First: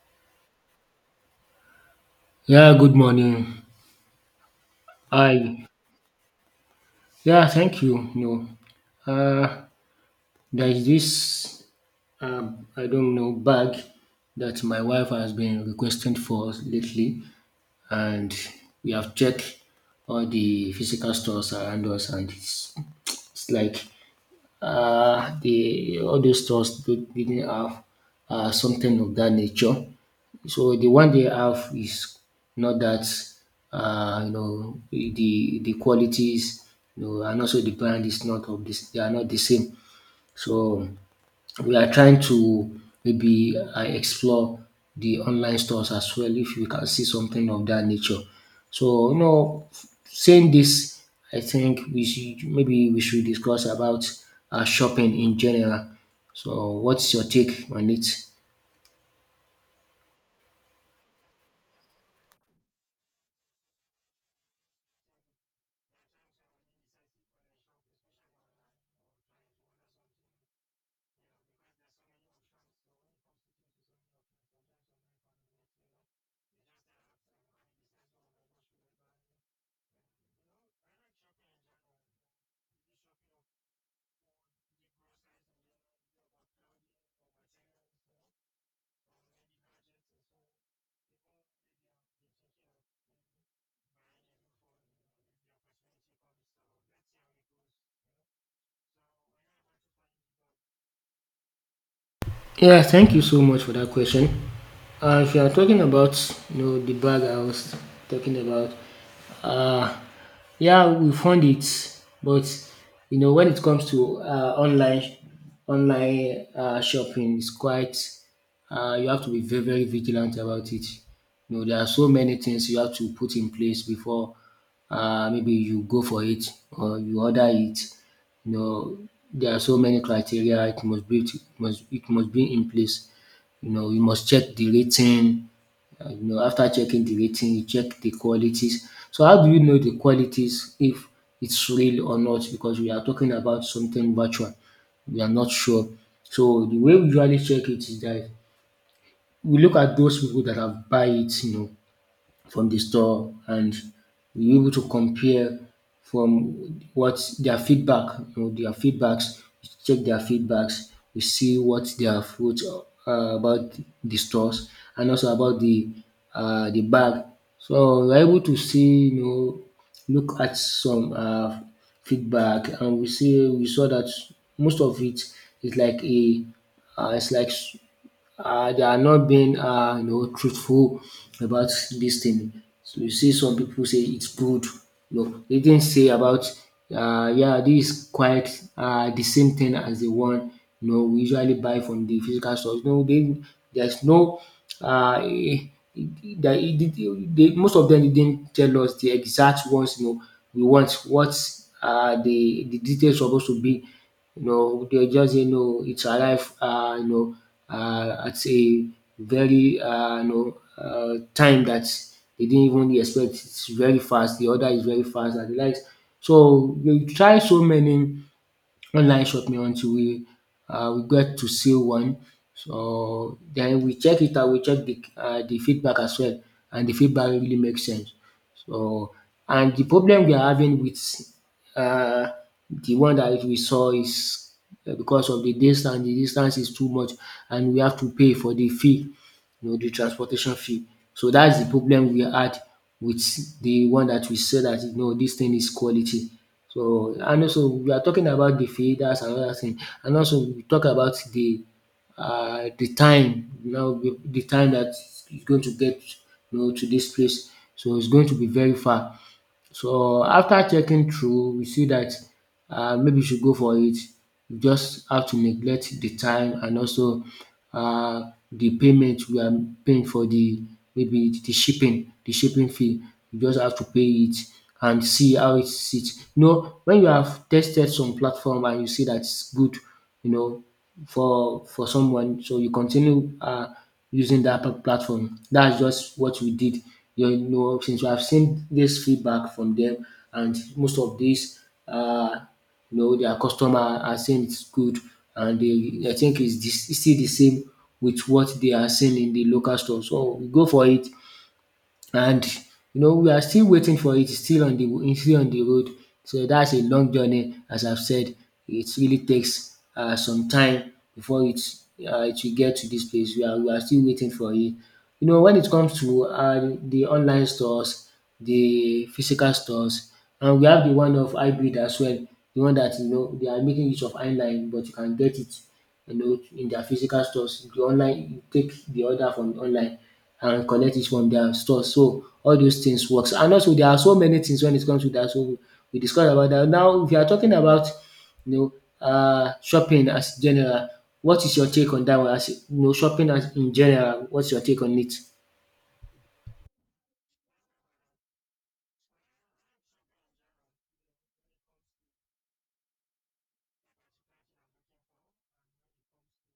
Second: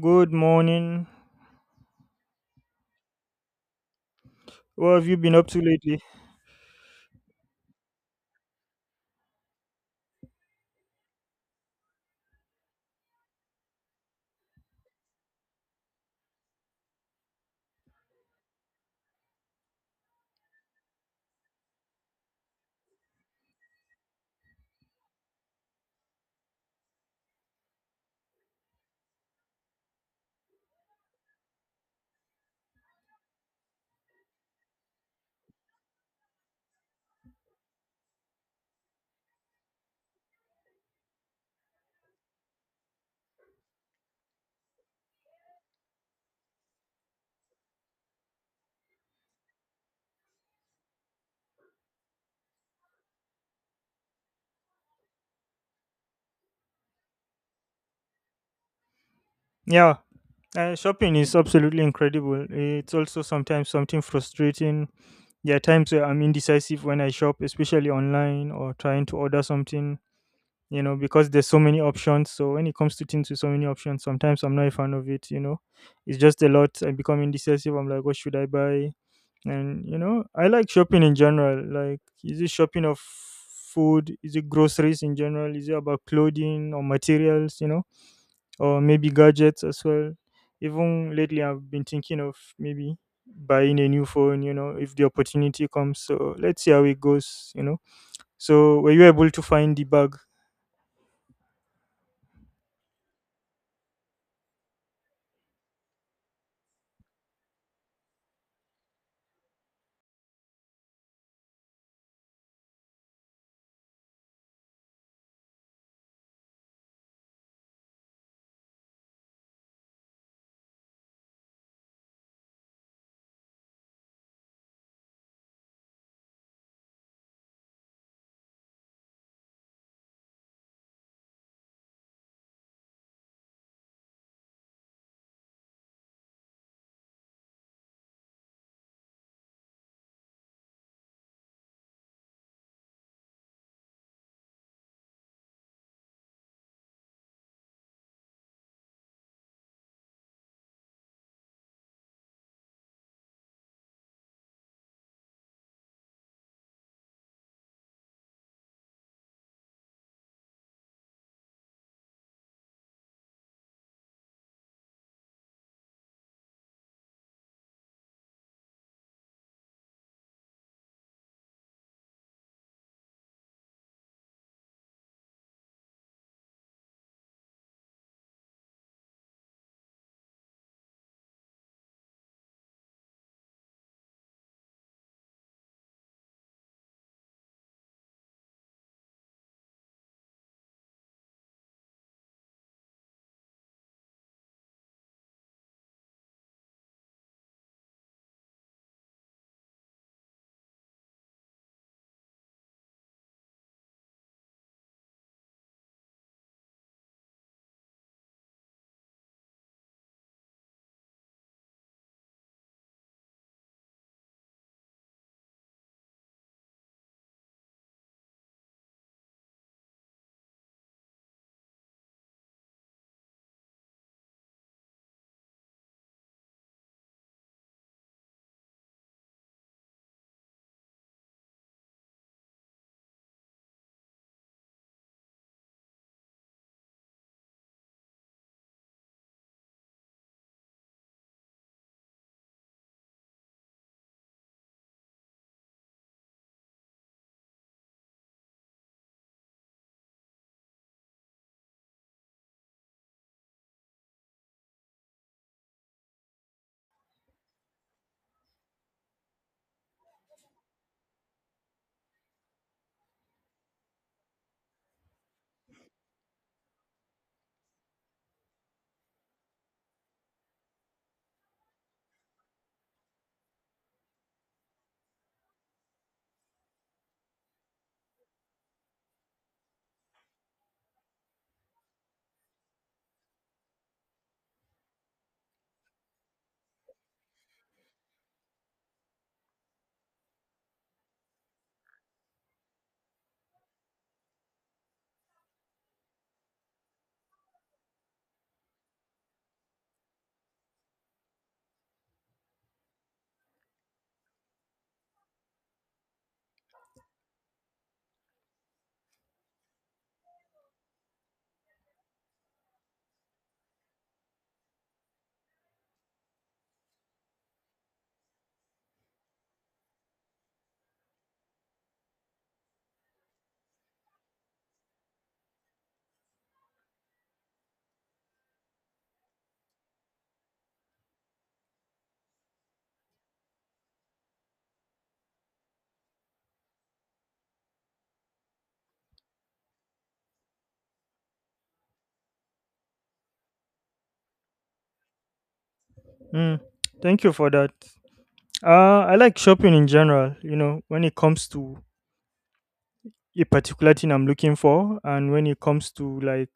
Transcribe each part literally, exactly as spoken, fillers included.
Good morning. Yeah, good morning. What have you been up to Hi. lately? Yeah, thank you. No, uh, there is this, um, I don't know, bag that my wife has been requesting for us lately, and we have checked all the physical stores around us, and it's, it's like uh, the all those stores do- didn't have uh, something of that nature. So the one they have is not that uh, you know the the qualities you know and also the brand is not of this, they are not the same. So we are trying to maybe uh, explore the online stores as well if we can see something of that nature. So, you know, saying this, I think we should maybe we should discuss about uh, shopping in general. So, what's your take on it? Yeah, uh, Shopping is absolutely incredible. It's also sometimes something frustrating. There are times where I'm indecisive when I shop, especially online or trying to order something, you know, because there's so many options. So when it comes to things with so many options, sometimes I'm not a fan of it, you know. It's just a lot. I become indecisive. I'm like, what should I buy? And, you know, I like shopping in general. Like, is it shopping of food? Is it groceries in general? Is it about clothing or materials, you know? Or maybe gadgets as well. Even lately, I've been thinking of maybe buying a new phone, you know, if the opportunity comes. So let's see how it goes, you know. So, were you able to find the bag? Yeah, thank you so much for that question. Uh, if you are talking about you know the bag I was talking about, uh, yeah, we found it, but you know when it comes to uh, online online uh, shopping, it's quite uh, you have to be very very vigilant about it. You know there are so many things you have to put in place before uh, maybe you go for it or you order it, you know there are so many criteria, it must be it must it must be in place. You know you must check the rating. Uh, you know after checking the rating, you check the qualities. So how do you know the qualities if it's real or not, because we are talking about something virtual, we are not sure. So the way we usually check it is that we look at those people that have buy it, you know, from the store, and we are able to compare from what their feedback, you know, their feedbacks, check their feedbacks. We see what they have wrote uh, about the stores and also about the uh, the bag. So we're able to see, you know, look at some uh, feedback, and we see we saw that most of it is like a uh, it's like s- uh, they are not being uh, you know truthful about this thing. So you see, some people say it's good. No, they didn't say about uh, yeah, this is quite uh, the same thing as the one you know we usually buy from the physical stores. No, they, there's no uh, eh, that it, it, it- they, most of them didn't tell us the exact ones, you know we want what uh, the the details supposed to be, you know, they just say no, it's arrived, uh, you know, uh, at a very, uh, you know, uh, time that they didn't even expect. It's very fast. The order is very fast and the likes. So they try so many online shopping until we um we get to see one. So then we check it out, we check the um the feedback as well, and the feedback really makes sense. So, and the problem we are having with um the one that we saw is uh, because of the distance, the distance is too much, and we have to pay for the fee, you know, the transportation fee. So that's the problem we had with the one that we said that, you know, this thing is quality. So, and also we are talking about the feeders and other thing, and also we talk about the uh, the time, you know the the time that you're going to get, you know, to this place. So it's going to be very far. So after checking through, we see that uh, maybe you should go for it. You just have to neglect the time and also uh, the payment we are paying for the maybe the shipping, the shipping fee. You just have to pay it and see how it sits. You know, when you have tested some platform and you see that it's good, you know, for for someone. So you continue uh, using that pla- platform. That's just what we did. You know, since I've seen this feedback from them, and most of these, uh, you know, their customer are saying it's good, and they, I think it's, this, it's still the same with what they are seeing in the local store. So we go for it, and you know we are still waiting for it. It's still on the it's still on the road. So that's a long journey, as I've said. It really takes uh, some time before it uh, it will get to this place. We are we are still waiting for it. You know, when it comes to uh, the online stores, the physical stores, and we have the one of hybrid as well. The one that you know they are making use of online, but you can get it, you know, in their physical stores. The online, you take the order from online and collect it from their store. So all those things works. And also there are so many things when it comes to that. So we discussed about that. Now if you are talking about you know uh, shopping as general, what is your take on that one? As you know, shopping as in general, what's your take on it? Mm, thank you for that. Uh, I like shopping in general, you know, when it comes to a particular thing I'm looking for and when it comes to like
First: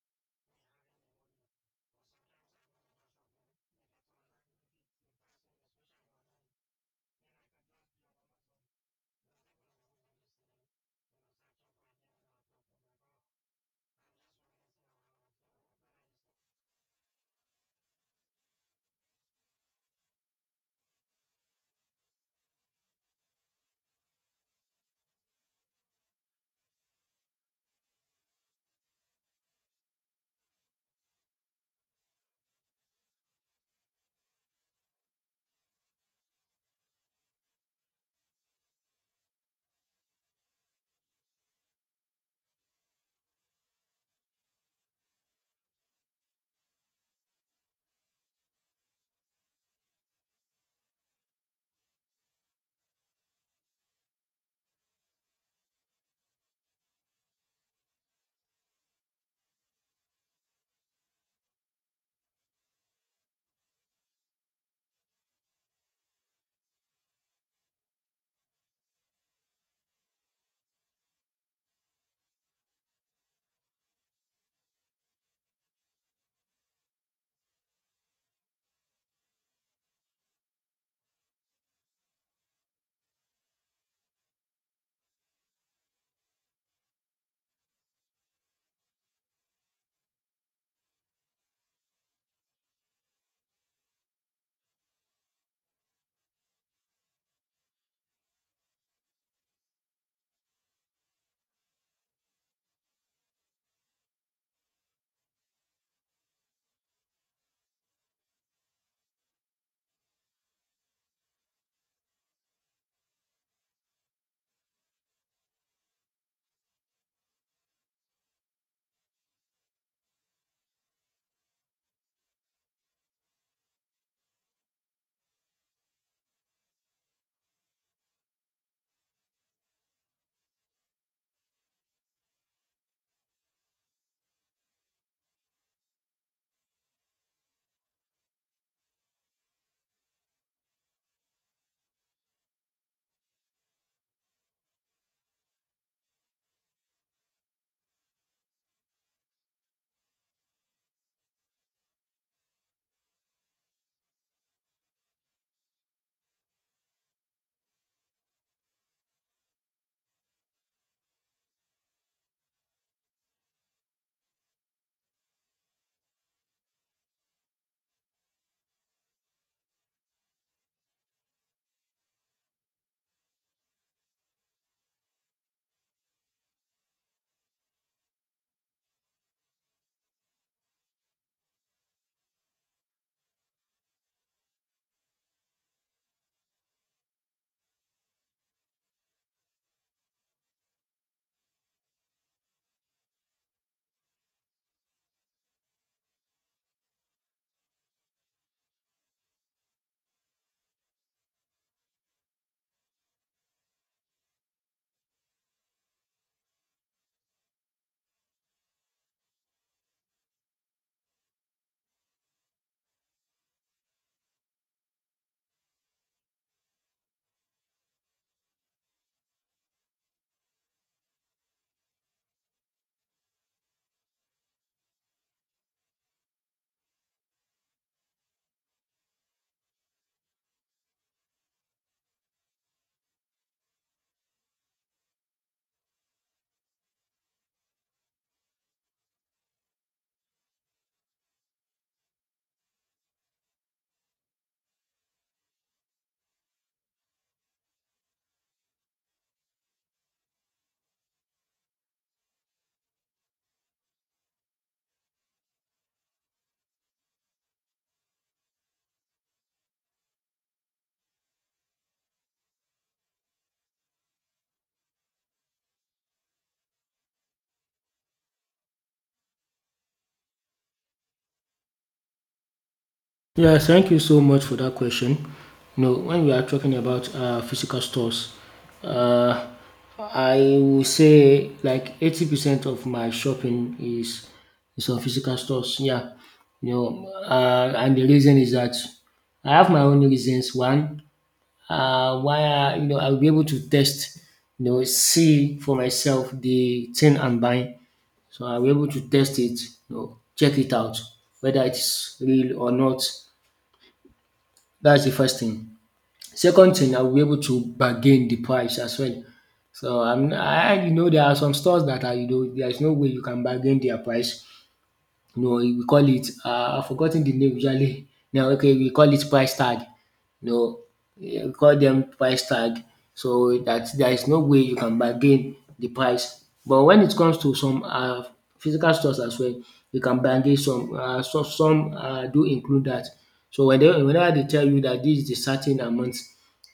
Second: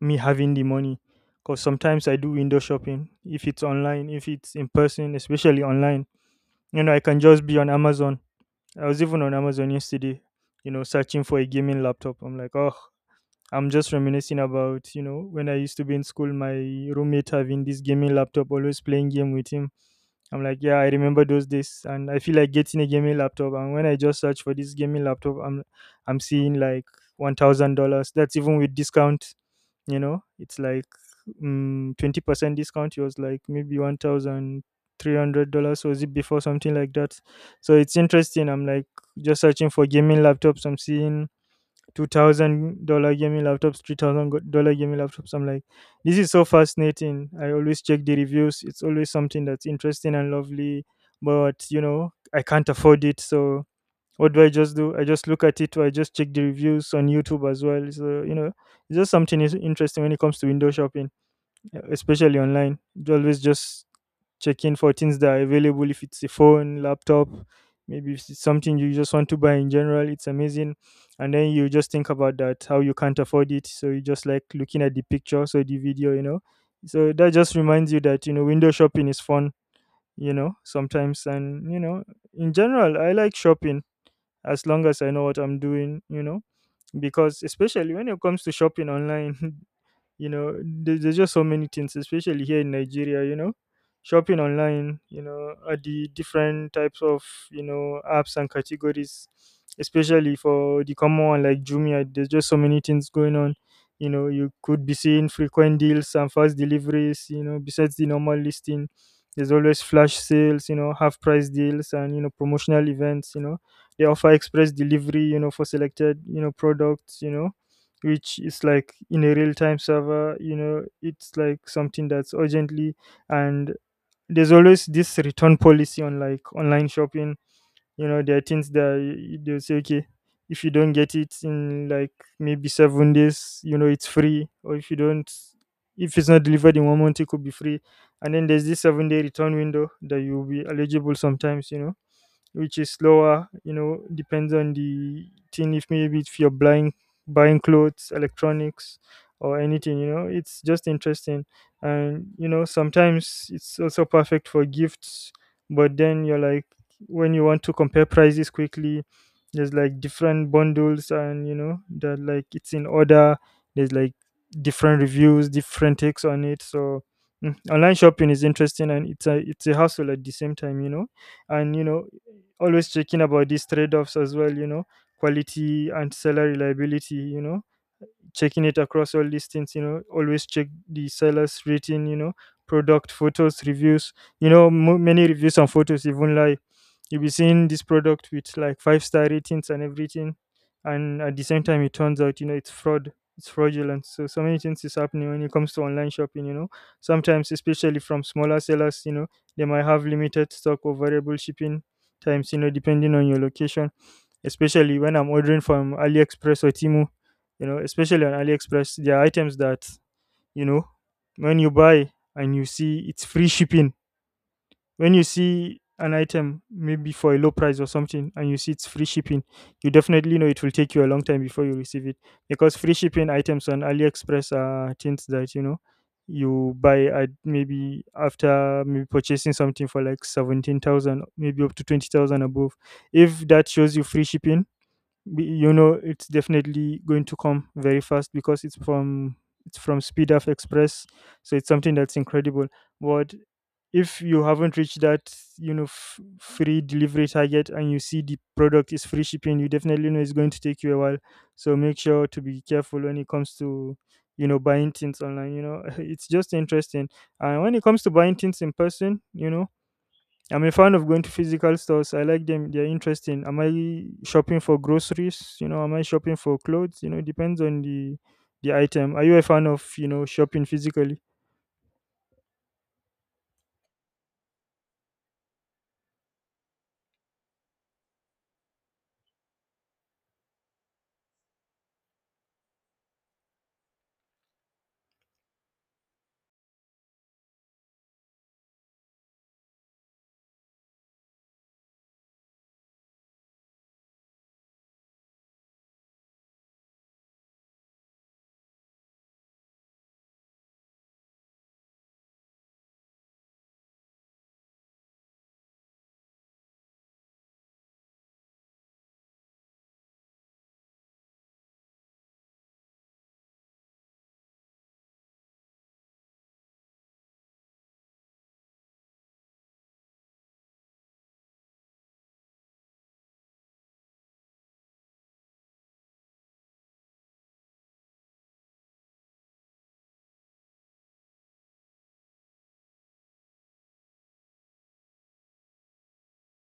me having the money. Because sometimes I do window shopping if it's online, if it's in person, especially online. You know, I can just be on Amazon. I was even on Amazon yesterday, you know, searching for a gaming laptop. I'm like, oh, I'm just reminiscing about, you know, when I used to be in school, my roommate having this gaming laptop, always playing game with him. I'm like, yeah, I remember those days, and I feel like getting a gaming laptop. And when I just search for this gaming laptop, I'm, I'm seeing like one thousand dollars. That's even with discount. You know, it's like mm, twenty percent discount. It was like maybe one thousand three hundred dollars was it before, something like that. So it's interesting. I'm like, just searching for gaming laptops, I'm seeing two thousand dollars gaming laptops, three thousand dollars gaming laptops. I'm like, this is so fascinating. I always check the reviews. It's always something that's interesting and lovely, but you know I can't afford it. So what do I just do? I just look at it or I just check the reviews on YouTube as well. So you know, it's just something is interesting when it comes to window shopping, especially online. You Always just checking for things that are available. If it's a phone, laptop, maybe if it's something you just want to buy in general, it's amazing. And then you just think about that how you can't afford it, so you just like looking at the pictures or the video, you know. So that just reminds you that you know window shopping is fun, you know, sometimes, and you know, in general, I like shopping as long as I know what I'm doing, you know, because especially when it comes to shopping online you know there's, there's just so many things, especially here in Nigeria. You know, shopping online, you know, at the different types of, you know, apps and categories, especially for the common one like Jumia. There's just so many things going on. You know, you could be seeing frequent deals and fast deliveries, you know, besides the normal listing. There's always flash sales, you know, half price deals, and you know, promotional events. You know, they offer express delivery, you know, for selected, you know, products, you know, which is like in a real time server, you know. It's like something that's urgently. And there's always this return policy on like online shopping. You know, there are things that y- they'll say, okay, if you don't get it in like maybe seven days, you know, it's free. Or if you don't if it's not delivered in one month, it could be free. And then there's this seven day return window that you'll be eligible sometimes, you know, which is lower, you know. Depends on the thing, if maybe if you're buying buying clothes, electronics, or anything, you know. It's just interesting. And you know, sometimes it's also perfect for gifts. But then you're like, when you want to compare prices quickly, there's like different bundles, and you know that like it's in order. There's like different reviews, different takes on it. So mm, online shopping is interesting, and it's a it's a hassle at the same time, you know. And you know, always checking about these trade-offs as well, you know. Quality and seller reliability, you know, checking it across all listings. You know, always check the seller's rating, you know, product photos, reviews, you know. Mo Many reviews and photos even lie. You'll be seeing this product with like five star ratings and everything, and at the same time it turns out, you know, it's fraud it's fraudulent. So so many things is happening when it comes to online shopping, you know, sometimes, especially from smaller sellers. You know, they might have limited stock or variable shipping times, you know, depending on your location, especially when I'm ordering from AliExpress or Temu. You know, especially on AliExpress, there are items that, you know, when you buy and you see it's free shipping, when you see an item maybe for a low price or something and you see it's free shipping, you definitely know it will take you a long time before you receive it, because free shipping items on AliExpress are things that, you know, you buy at maybe after maybe purchasing something for like seventeen thousand, maybe up to twenty thousand above. If that shows you free shipping, we- you know it's definitely going to come very fast, because it's from it's from speed of express. So it's something that's incredible. But if you haven't reached that, you know, f- free delivery target and you see the product is free shipping, you definitely know it's going to take you a while. So make sure to be careful when it comes to, you know, buying things online, you know. It's just interesting. And when it comes to buying things in person, you know, I'm a fan of going to physical stores. I like them. They're interesting. Am I shopping for groceries? You know, am I shopping for clothes? You know, depends on the the item. Are you a fan of, you know, shopping physically? Yes, thank you so much for that question. No, when we are talking about uh, physical stores, uh, I will say like eighty percent of my shopping is is on physical stores. Yeah, you know, uh, and the reason is that I have my own reasons. One, uh, why I, you know, I'll be able to test, you know, see for myself the thing I'm buying. So I'll be able to test it, you know, check it out whether it's real or not. That's the first thing. Second thing, I will be able to bargain the price as well. So I'm I I you know there are some stores that are, you know, there is no way you can bargain their price. No, we call it um I've forgotten the name usually now. Okay, we call it price tag. No, eh, we call them price tag, so that there is no way you can bargain the price. But when it comes to some um physical stores as well, you can bargain, some um some some um do include that. So whenever whenever they tell you that this is the certain amount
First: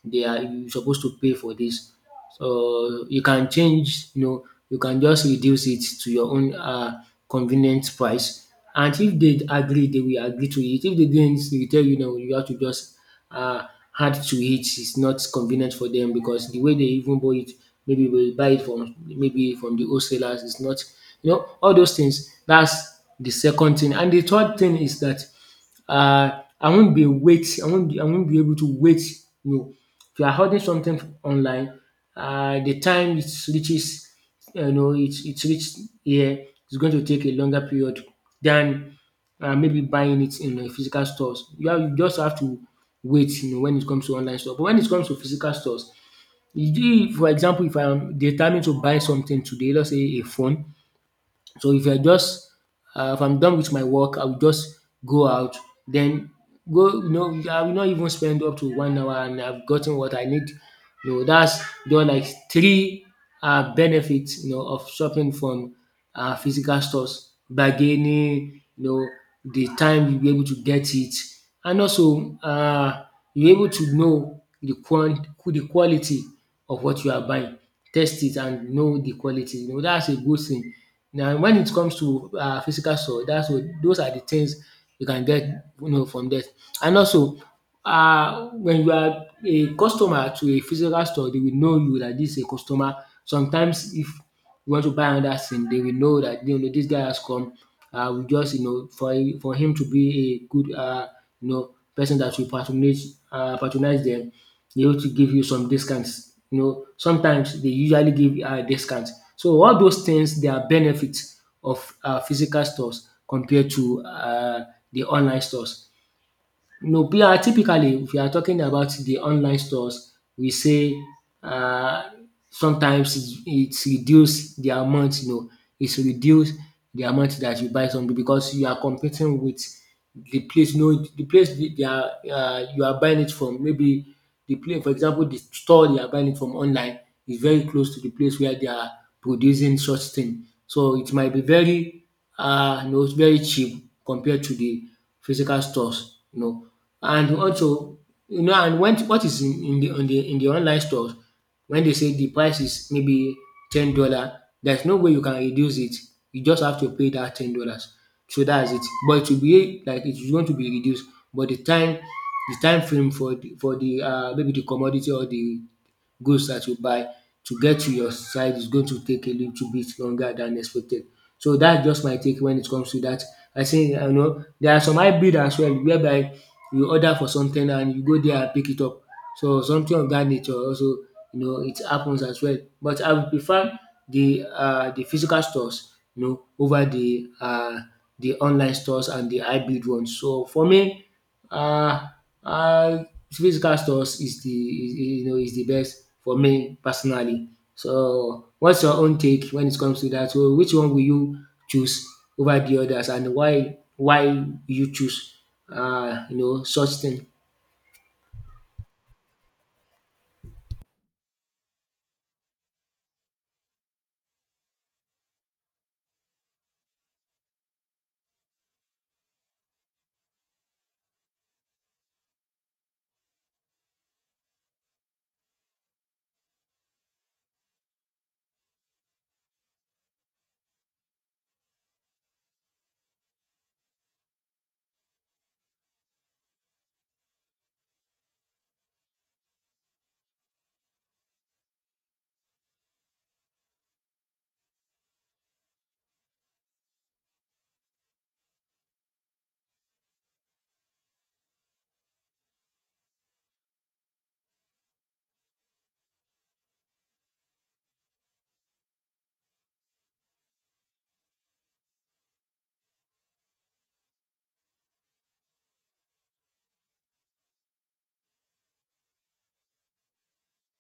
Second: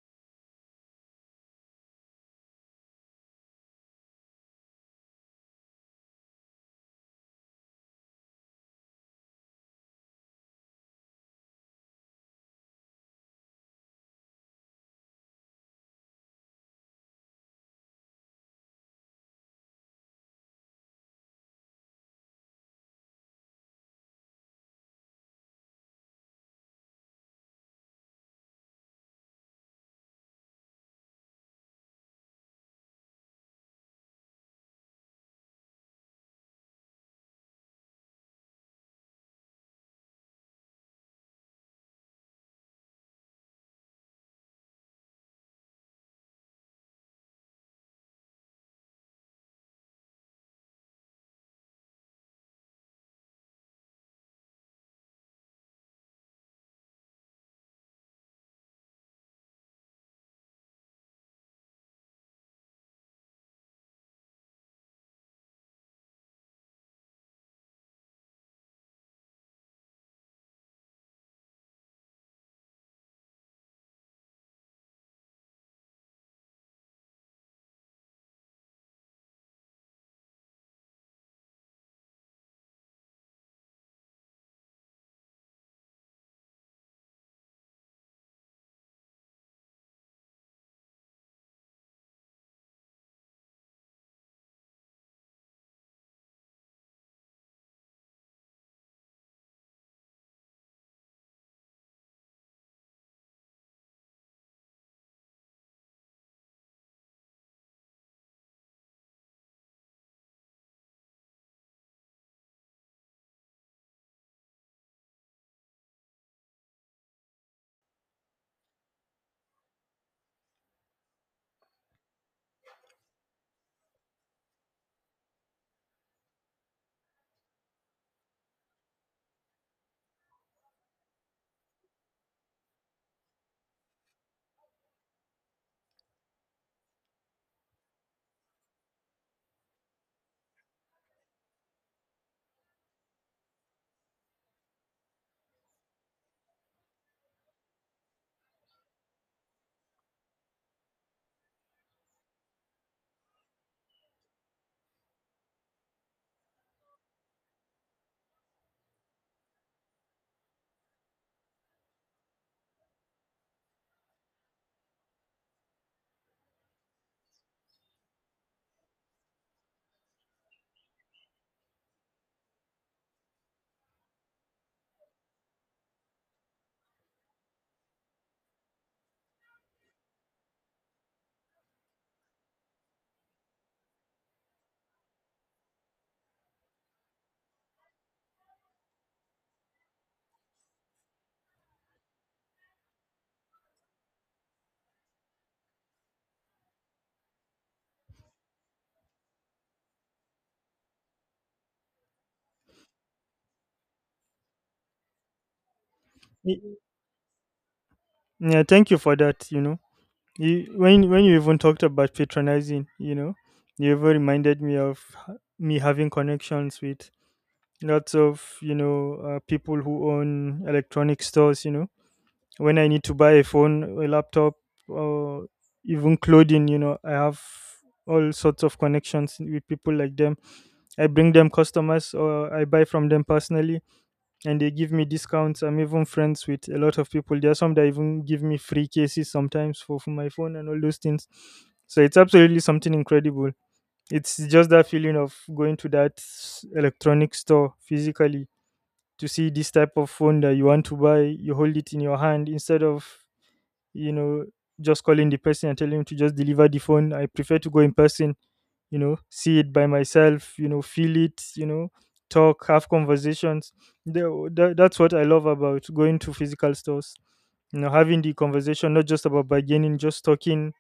they are you supposed to pay for this. So you can change, you know, you can just reduce it to your own um convenient price. And if they agree, they will agree to it. If they didn't, they will tell you no, you have to just uh, add to it. It's not convenient for them because the way they even buy it, maybe they buy it from maybe from the wholesalers. It's not, you know, all those things. That's the second thing. And the third thing is that uh, I won't be wait. I won't. I won't be able to wait. No, if you are ordering something online, uh, the time it reaches, you know, it it reached here, it's going to take a longer period than uh, maybe buying it in the physical stores. You, have, you just have to wait. You know, when it comes to online store, but when it comes to physical stores, you do- for example, if I'm determined to buy something today, let's say a phone, so if I just uh, if I'm done with my work, I will just go out, then go. You know, I will not even spend up to one hour, and I've gotten what I need. You know, that's there are like three uh, benefits, you know, of shopping from uh, physical stores: bargaining, you know, the time you'll be able to get it, and also uh, you're able to know the quant the quality of what you are buying, test it and know the quality. You know, that's a good thing. Now, when it comes to um physical store, that's what those are the things you can get, you know, from that. And also uh, when you are a customer to a physical store, they will know you that this is a customer. Sometimes if we want to buy another thing, they will know that, you know, this guy has come, uh, we just, you know, for for him to be a good uh, you know person that will patronize uh, patronize them, they have to give you some discounts. You know, sometimes they usually give uh, discounts. So all those things, they are benefits of uh, physical stores compared to uh, the online stores. No, we are typically, if you are talking about the online stores, we say uh, sometimes it's it's reduce the amount, you know, it's reduce the amount that you buy something, because you are competing with the place. You know, the place they they are uh, you are buying it from. Maybe the place, for example, the store you are buying it from online is very close to the place where they are producing such thing. So it might be very uh, you know, very cheap compared to the physical stores, you know. And also, you know, and when what is in, in the on the in the online stores, when they say the price is maybe ten dollar, there's no way you can reduce it. You just have to pay that ten dollars. So that's it. But it will be like it's going to be reduced. But the time, the time frame for the for the uh, maybe the commodity or the goods that you buy to get to your side is going to take a little bit longer than expected. So that's just my take when it comes to that. I say I know there are some hybrid as well, whereby you order for something and you go there and pick it up. So something of that nature also, you know, it happens as well. But I would prefer the uh, the physical stores, you know, over the uh, the online stores and the hybrid ones. So for me, uh, uh, physical stores is the is, is, you know, is the best for me personally. So what's your own take when it comes to that? So which one will you choose over the others, and why why you choose uh, you know, Y- such thing? Yeah, thank you for that. You know, you, when when you even talked about patronizing, you know, you even reminded me of h- me having connections with lots of, you know, uh, people who own electronic stores. You know, when I need to buy a phone, a laptop, or even clothing, you know, I have all sorts of connections with people like them. I bring them customers or I buy from them personally and they give me discounts. I'm even friends with a lot of people. There are some that even give me free cases sometimes for, for my phone and all those things. So it's absolutely something incredible. It's just that feeling of going to that s- electronic store physically to see this type of phone that you want to buy. You hold it in your hand instead of, you know, just calling the person and telling him to just deliver the phone. I prefer to go in person, you know, see it by myself, you know, feel it, you know, talk, have conversations. Tha- tha- that's what I love about going to physical stores, you know, having the conversation, not just about bargaining, just talking,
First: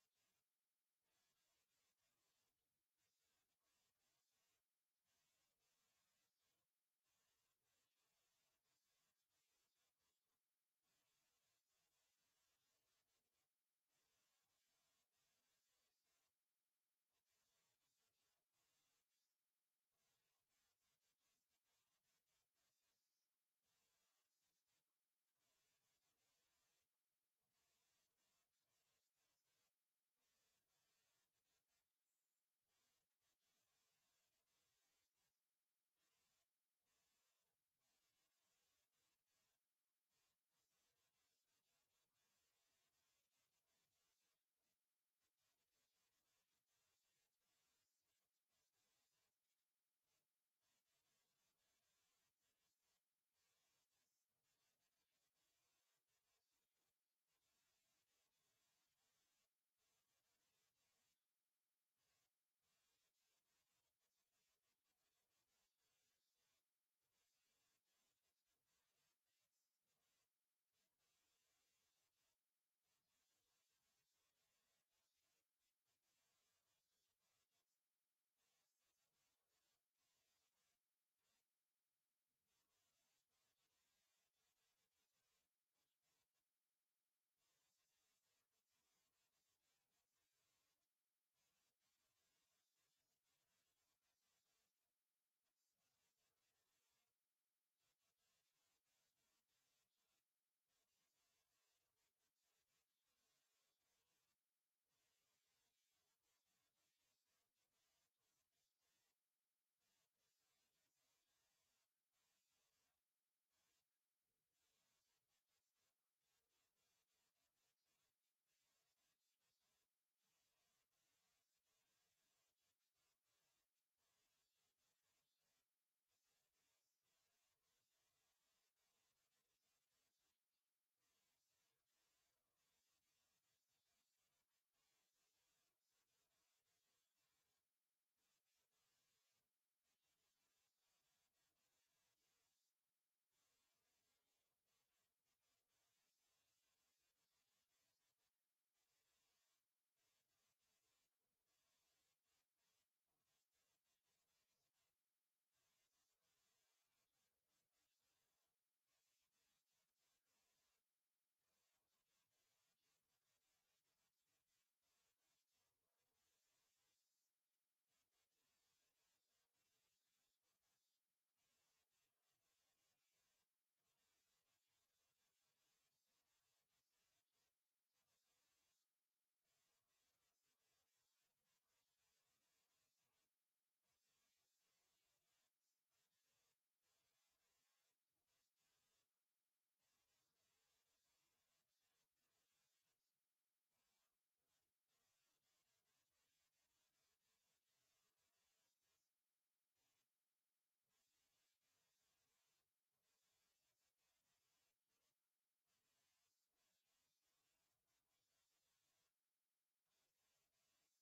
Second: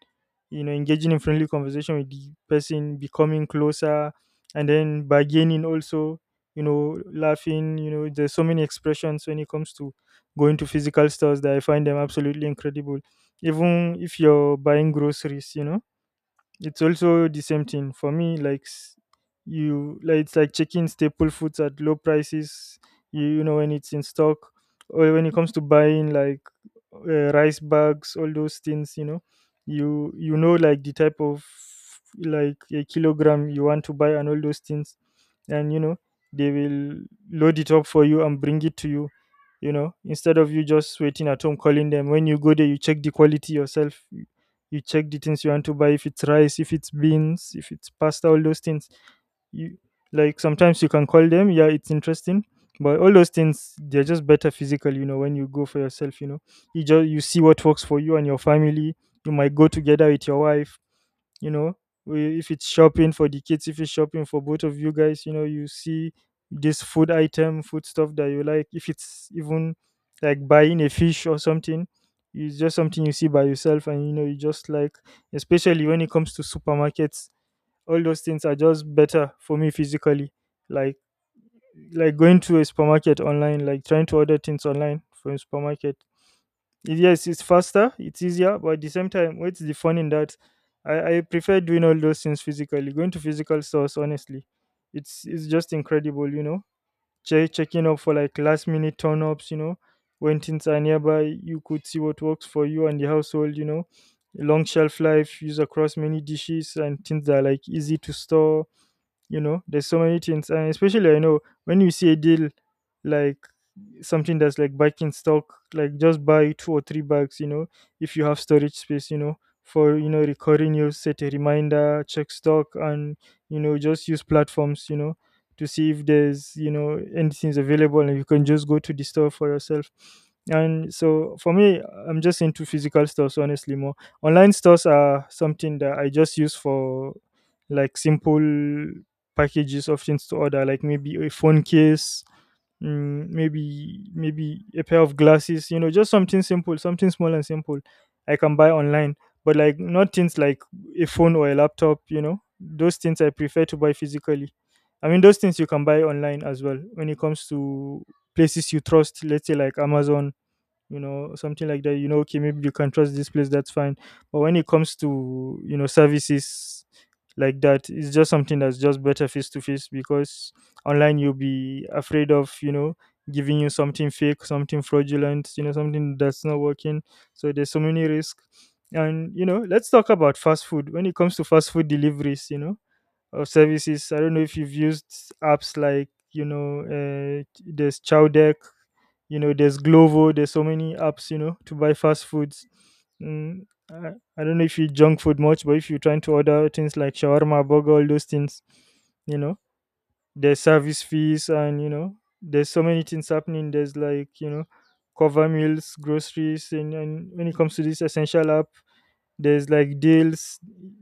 you know, engaging in friendly conversation with the person, becoming closer, and then bargaining also, you know, laughing. You know, there's so many expressions when it comes to going to physical stores that I find them absolutely incredible. Even if you're buying groceries, you know, it's also the same thing for me. Like s- you, like it's like checking staple foods at low prices. You, you know when it's in stock, or when it comes to buying like uh, rice bags, all those things. You know, you you know like the type of like a kilogram you want to buy and all those things, and you know they will load it up for you and bring it to you, you know, instead of you just waiting at home calling them. When you go there you check the quality yourself, you check the things you want to buy, if it's rice, if it's beans, if it's pasta, all those things. You, like, sometimes you can call them. Yeah, it's interesting, but all those things, they're just better physical. You know, when you go for yourself, you know, you just, you see what works for you and your family. You might go together with your wife, you know, we- if it's shopping for the kids, if it's shopping for both of you guys, you know, you see this food item, food stuff that you like. If it's even like buying a fish or something, it's just something you see by yourself and you know, you just like, especially when it comes to supermarkets, all those things are just better for me physically. like like going to a supermarket online, like trying to order things online from a supermarket, it- yes, it's faster, it's easier, but at the same time, what's the fun in that? I i prefer doing all those things physically, going to physical stores honestly. It's it's just incredible, you know. Che- checking up for like last minute turn ups, you know, when things are nearby, you could see what works for you and the household. You know, long shelf life, used across many dishes, and things that are like easy to store. You know, there's so many things, and especially I know, when you see a deal, like something that's like back in stock, like just buy two or three bags. You know, if you have storage space, you know, for, you know, recording, you set a reminder, check stock, and you know, just use platforms, you know, to see if there's, you know, anything's available, and you can just go to the store for yourself. And so for me, I'm just into physical stores honestly, more. Online stores are something that I just use for, like, simple packages of things to order, like maybe a phone case, mm, maybe maybe a pair of glasses. You know, just something simple, something small and simple. I can buy online, but like not things like a phone or a laptop. You know, those things I prefer to buy physically. I mean, those things you can buy online as well, when it comes to places you trust, let's say like Amazon. You know, something like that. You know, okay, maybe you can trust this place, that's fine, but when it comes to, you know, services like that, it's just something that's just better face to face, because online you'll be afraid of, you know, giving you something fake, something fraudulent, you know, something that's not working. So there's so many risks. And you know, let's talk about fast food. When it comes to fast food deliveries, you know, of services, I don't know if you've used apps like, you know, uh, there's Chowdeck, you know, there's Glovo. There's so many apps, you know, to buy fast foods. Mm, I, I don't know if you eat junk food much, but if you're trying to order things like shawarma, burger, all those things, you know, there's service fees, and you know, there's so many things happening. There's like, you know, cover meals, groceries, and, and when it comes to this essential app, there's like deals.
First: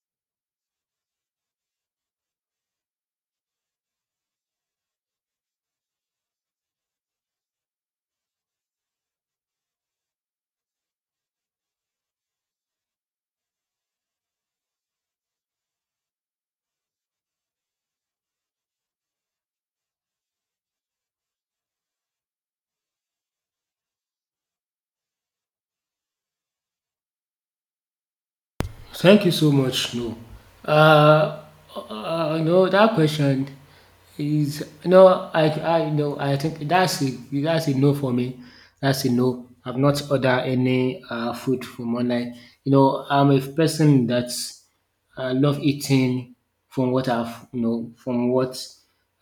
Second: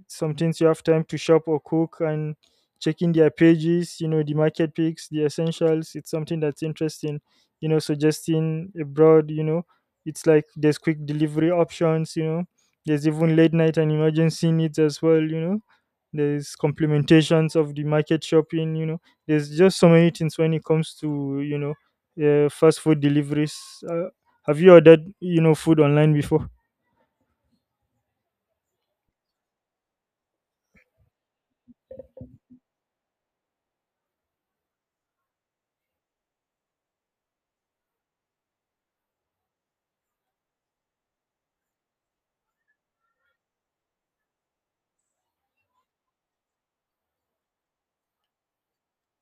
Sometimes you have time to shop or cook, and checking their pages, you know, the market picks, the essentials. It's something that's interesting, you know, suggesting abroad, you know, it's like there's quick delivery options, you know, there's even late night and emergency needs as well, you know, there's complementations of the market shopping, you know, there's just so many things when it comes to, you know, uh, fast food deliveries. Uh, have you ordered, you know, food online before? Thank you so much. No, uh, uh, no, that question is no. I, I no. I think that's a that's a no for me. That's a no. I've not ordered any uh, food from online. You know, I'm a person that I love eating from what I've, you know, from what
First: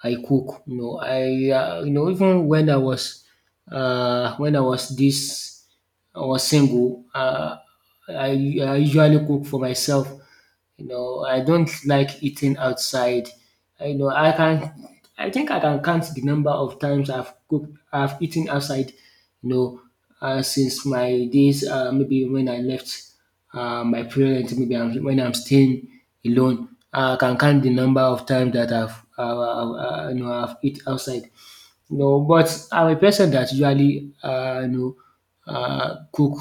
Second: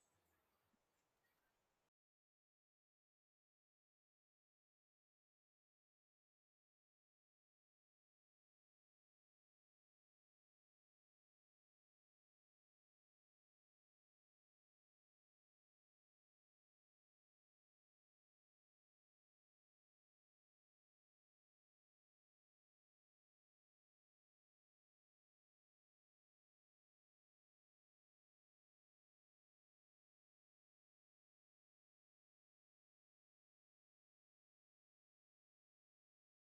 I cook. You know, I uh, you know, even when I was uh, when I was this or single, uh, I, I usually cook for myself. You know, I don't like eating outside. I know I can. I think I can count the number of times I've cooked, I've eaten outside. You know, uh, since my days, uh, maybe when I left uh, my parents, maybe I'm, when I'm staying alone, I can count the number of times that I've, uh, uh, uh, you know, I've eaten outside. No, but I'm a person that usually um you know, um cook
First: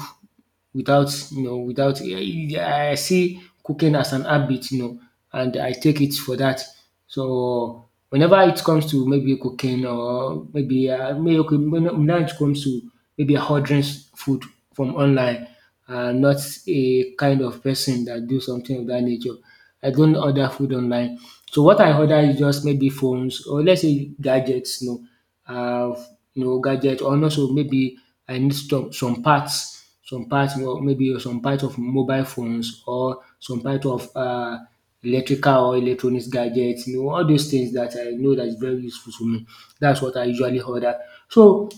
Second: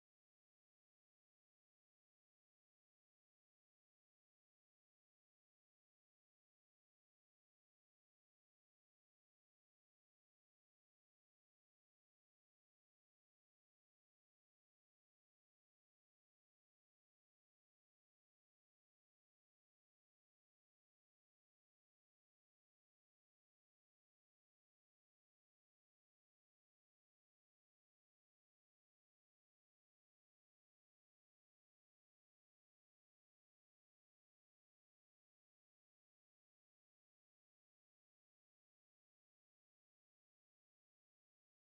without, you know, without I I see cooking as an habit, you know, and I take it for that. So whenever it comes to maybe cooking, or maybe uh, may- okay, when now it comes to maybe ordering s- food from online, I'm not a kind of person that do something of that nature. I don't order food online. So what I order is just maybe phones, or let's say gadgets, you know, uh, you know, gadget, or also maybe I need some some parts, some parts or maybe some part of mobile phones, or some part of uh, electrical or electronics gadgets, you know, all those things that I know that is very useful to me. That's what I usually order. So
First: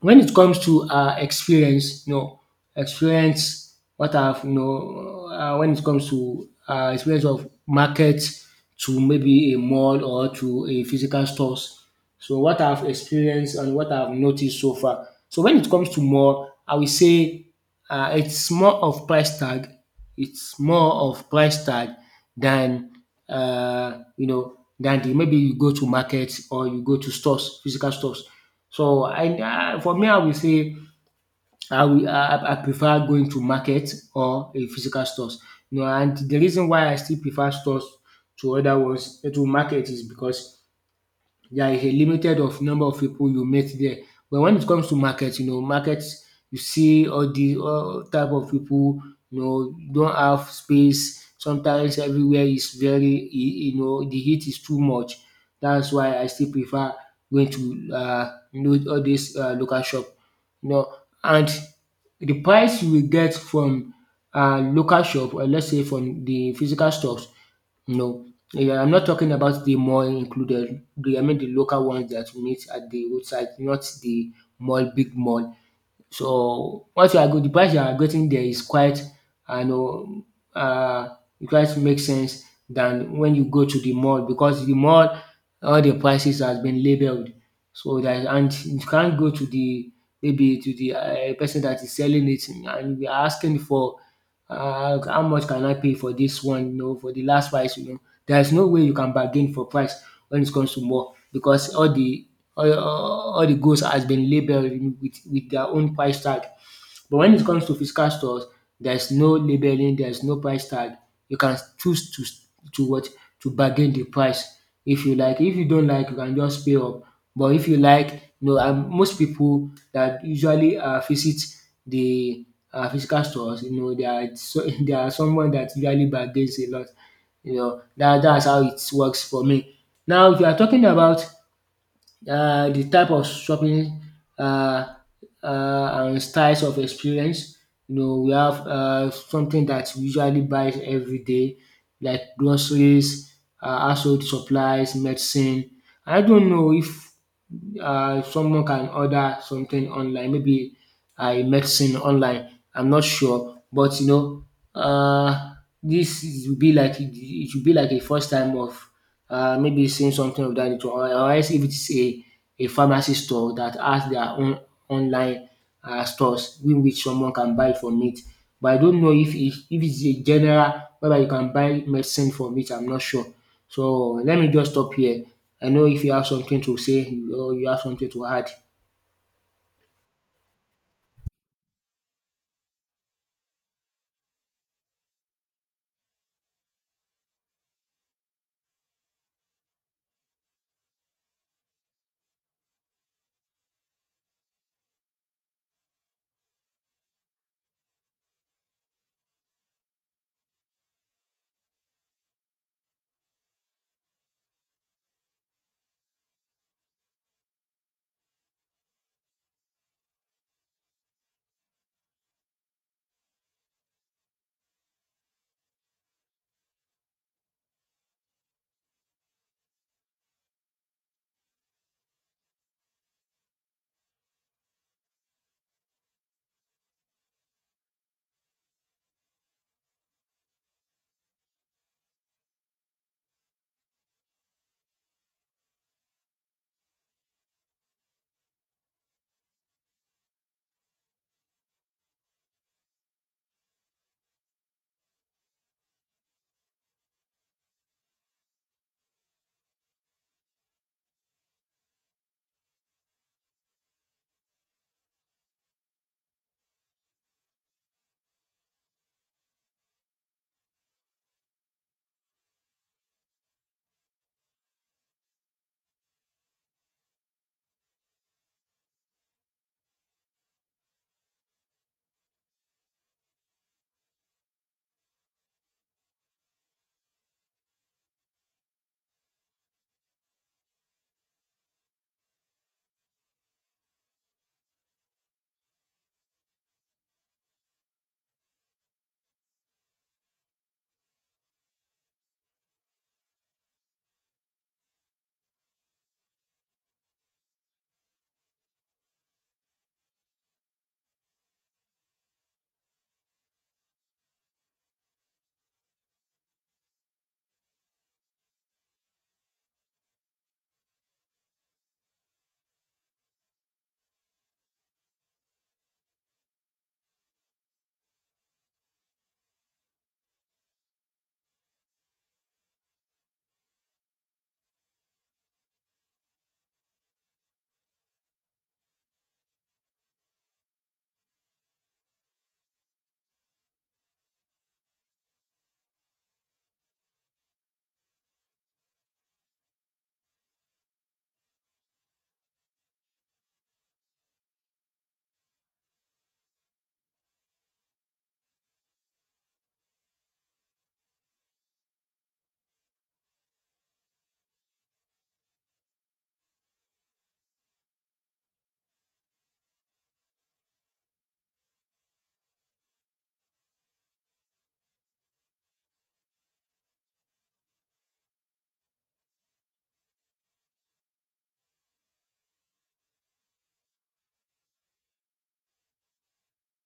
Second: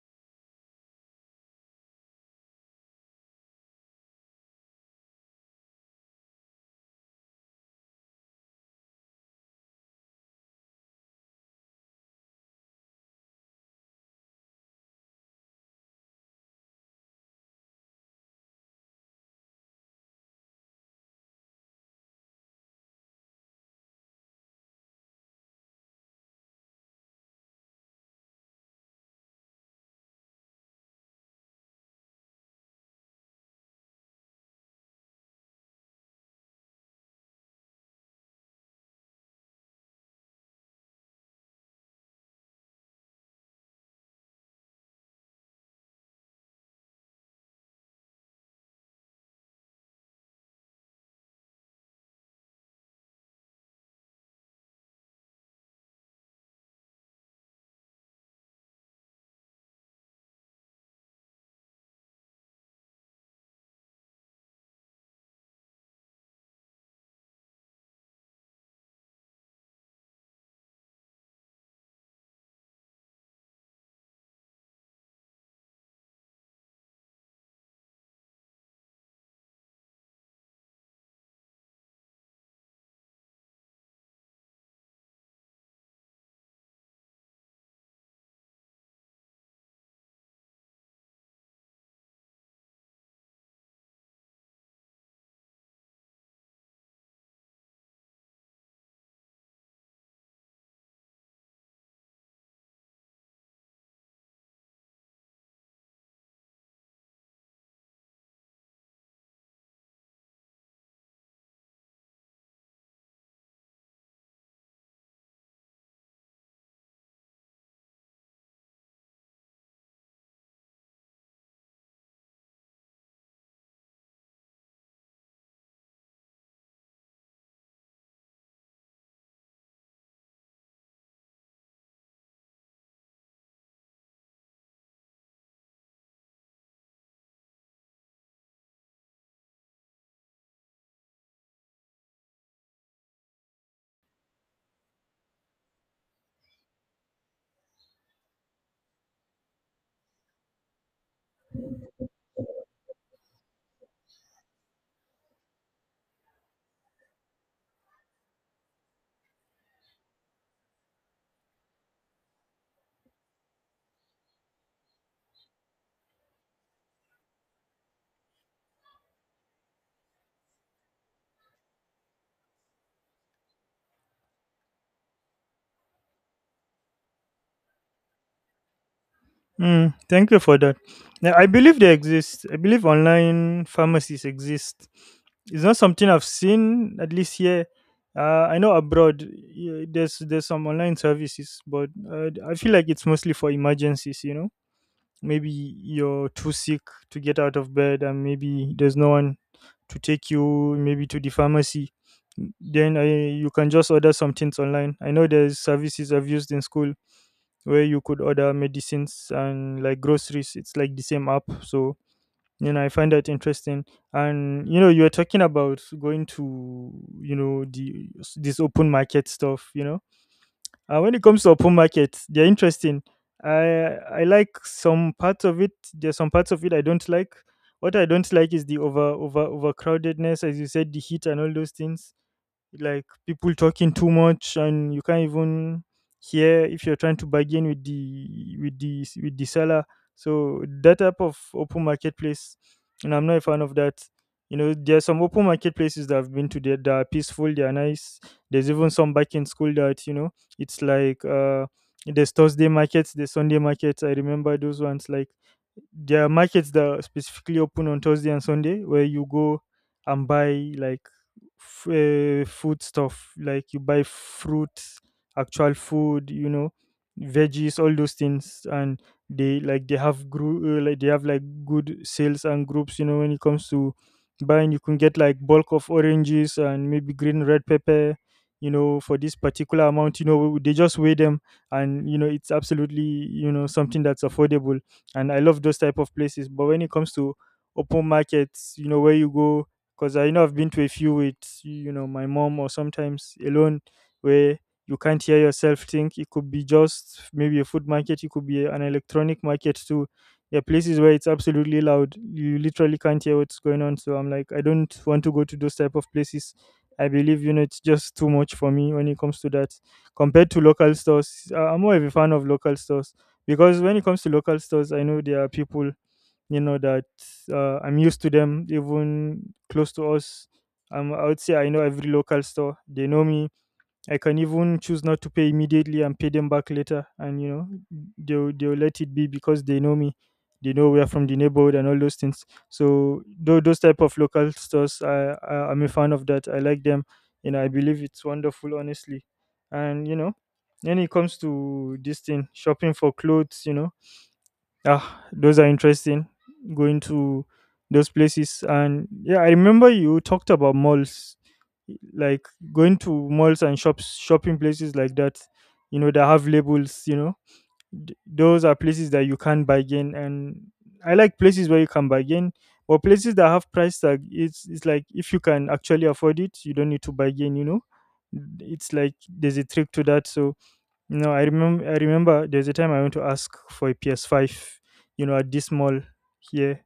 when it comes to um experience, you know, experience, what I've, you know, um when it comes to um experience of market to maybe a mall or to a physical stores. So what I've experienced and what I've noticed so far. So when it comes to mall, I will say um it's more of price tag. It's more of price tag than um you know, than the maybe you go to market, or you go to stores, physical stores. So I ah for me, I will say I will I I prefer going to market or a physical stores. You know, and the reason why I still prefer stores to other ones, eh, to market, is because there is a limited of number of people you meet there. But when it comes to market, you know, market, you see all the all type of people. You know, don't have space. Sometimes everywhere is very, y- you know, the heat is too much. That's why I still prefer going to uh, you know, all this uh, local shop. You know, and the price you will get from uh, local shop, or let's say from the physical stores, you know, yeah, I'm not talking about the mall included. The I mean the local ones that we meet at the roadside, not the mall, big mall. So what you are go, the price you are getting there is quite, I know, um quite makes sense than when you go to the mall, because the mall, all the prices has been labelled. So that, and you can't go to the maybe to the um person that is selling it and you are asking for uh, how much can I pay for this one, you know, for the last price, you know. There is no way you can bargain for price when it comes to mall, because all the all, all all the goods has been labeled with, with their own price tag. But when it comes to physical stores, there's no labeling, there's no price tag. You can choose to to what to bargain the price if you like. If you don't like, you can just pay up. But if you like, you know, and most people that usually uh, visit the uh, physical stores, you know, they are so, they are someone that usually bargains a lot. You know, that that's how it works for me. Now, if you are talking about uh, the type of shopping, uh, uh, and styles of experience. You know, we have uh, something that we usually buy every day, like groceries, uh, household supplies, medicine. I don't know if uh, someone can order something online, maybe I medicine online. I'm not sure, but you know, uh, this is- will be like, it should be like a first time of uh, maybe seeing something of that nature, or, or else if it's a, a pharmacy store that has their own online uh, stores in which someone can buy from it. But I don't know if it, if it's a general whether you can buy medicine from it. I'm not sure. So let me just stop here. I know if you have something to say or you have something to add. Mm, thank you for that. Yeah, I believe they exist. I believe online pharmacies exist. It's not something I've seen at least here. Uh, I know abroad, y- there's there's some online services, but uh, I feel like it's mostly for emergencies. You know, maybe you're too sick to get out of bed, and maybe there's no one to take you maybe to the pharmacy. Then I, you can just order some things online. I know there's services I've used in school where you could order medicines and like groceries. It's like the same app. So, you know, I find that interesting. And, you know, you were talking about going to, you know, the this open market stuff, you know. Uh, when it comes to open markets, they're interesting. I I like some parts of it. There's some parts of it I don't like. What I don't like is the over over overcrowdedness, as you said, the heat and all those things, like people talking too much, and you can't even hear if you're trying to bargain with the with the with the seller. So that type of open marketplace, and I'm not a fan of that. You know, there are some open marketplaces that I've been to that, that are peaceful, they are nice. There's even some back in school that, you know, it's like uh there's Thursday markets, there's Sunday markets. I remember those ones. Like, there are markets that are specifically open on Thursday and Sunday, where you go and buy like f- uh, food stuff, like you buy fruit, actual food, you know, veggies, all those things. And they like, they have group uh, like, they have like good sales and groups, you know. When it comes to buying, you can get like bulk of oranges and maybe green red pepper, you know, for this particular amount. You know, they just weigh them, and you know, it's absolutely, you know, something that's affordable. And I love those type of places. But when it comes to open markets, you know, where you go, because I know I've been to a few with, you know, my mom or sometimes alone, where you can't hear yourself think. It could be just maybe a food market, it could be an electronic market too. There are places where it's absolutely loud. You literally can't hear what's going on. So I'm like, I don't want to go to those type of places. I believe, you know, it's just too much for me when it comes to that. Compared to local stores, I- I'm more of a fan of local stores, because when it comes to local stores, I know there are people, you know, that uh, I'm used to them, even close to us. um, I would say I know every local store, they know me. I can even choose not to pay immediately and pay them back later, and you know, they'll, they'll let it be because they know me, they know we are from the neighborhood and all those things. So tho- those type of local stores, I, I I'm a fan of that, I like them, and I believe it's wonderful honestly. And you know, when it comes to this thing, shopping for clothes, you know, ah, those are interesting. Going to those places, and yeah, I remember you talked about malls, like going to malls and shops, shopping places like that, you know, that have labels. You know, Th- those are places that you can bargain, and I like places where you can bargain. But places that have price tag, it's it's like if you can actually afford it, you don't need to bargain. You know, it's like there's a trick to that. So no, I remember. I remember there's a time I went to ask for a P S five. You know, at this mall here,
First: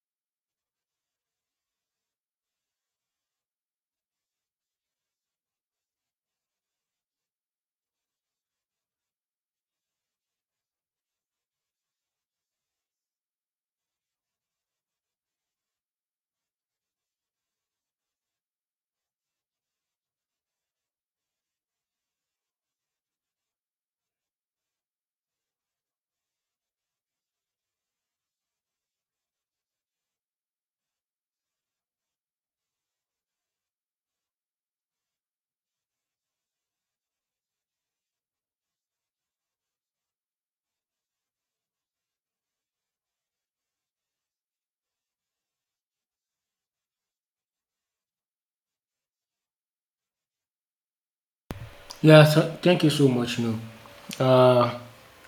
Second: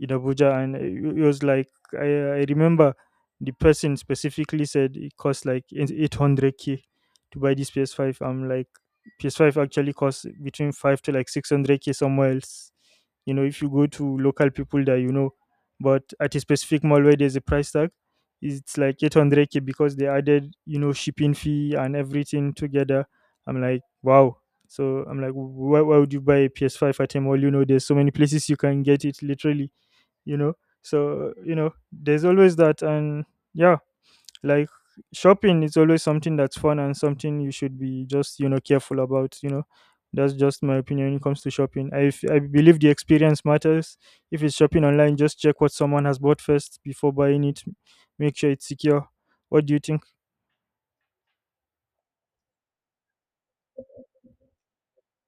in Abuja, and it it was like I, I remember the person specifically said it cost like eight hundred k to buy this P S five. I'm like, P S five actually costs between five to like six hundred k somewhere else. You know, if you go to local people that you know, but at a specific mall where there's a price tag, it's like eight hundred k because they added, you know, shipping fee and everything together. I'm like, wow. So I'm like, why, why would you buy a P S five at a mall? You know, there's so many places you can get it literally, you know. So you know, there's always that, and yeah, like, shopping is always something that's fun, and something you should be just, you know, careful about. You know, that's just my opinion when it comes to shopping. i, f- I believe the experience matters. If it's shopping online, just check what someone has bought first before buying it, make sure it's secure. What do you think? Yeah, so thank you so much. No, uh,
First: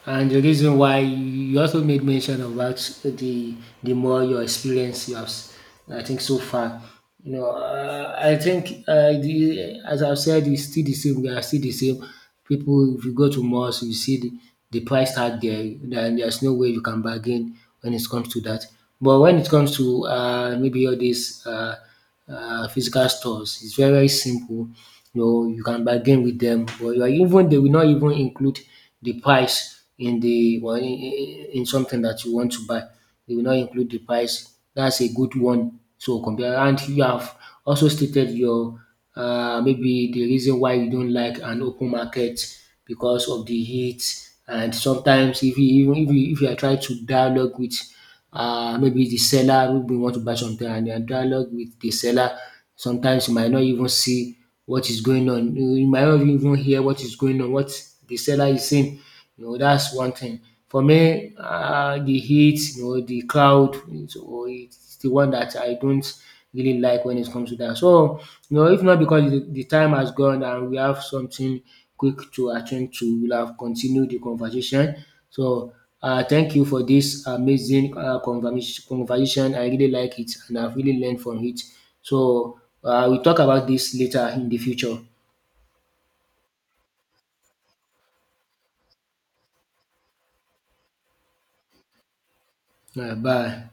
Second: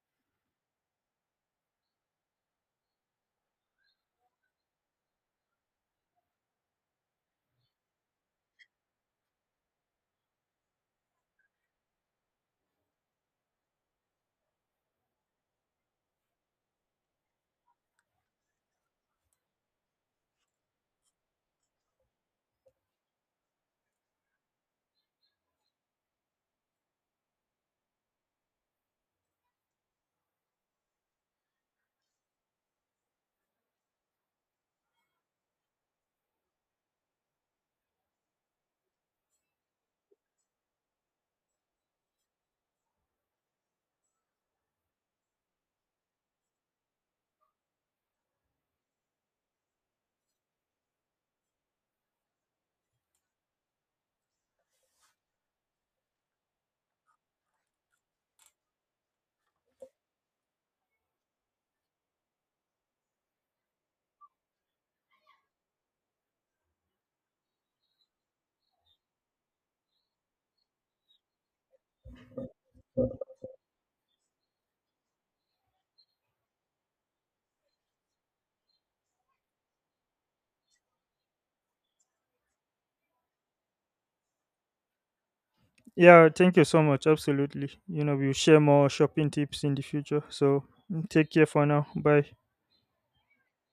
and the reason why you also made mention about the the more your experience you have, s- I think so far. You know, uh, I think uh, the, as I've said, it's still the same. We are still the same. People, if you go to malls, you see the, the price tag there. Then there's no way you can bargain when it comes to that. But when it comes to uh, maybe all these. Uh, uh, physical stores. It's very very simple. You know, you can bargain with them, but you are even they will not even include the price in the well, in, in in something that you want to buy. They will not include the price. That's a good one. So compare, and you have also stated your uh, maybe the reason why you don't like an open market, because of the heat. And sometimes if you even if you, if you are trying to dialogue with uh, maybe the seller who may want to buy something, and you are dialogue with the seller, sometimes you might not even see what is going on. You you might not even hear what is going on, what the seller is saying, you know. That's one thing for me, uh, the heat, you know, the crowd. So it's the one that I don't really like when it comes to that. So, you know, if not because the, the time has gone and we have something quick to attend to, we'll have continued the conversation. So, uh, thank you for this amazing uh, conversa- conversation. I really like it and I've really learned from it. So, uh, we'll talk about this later in the future. Yeah, thank you so much. Absolutely, you know, we'll share more shopping tips in the future. So, take care for now. Bye. Uh, bye.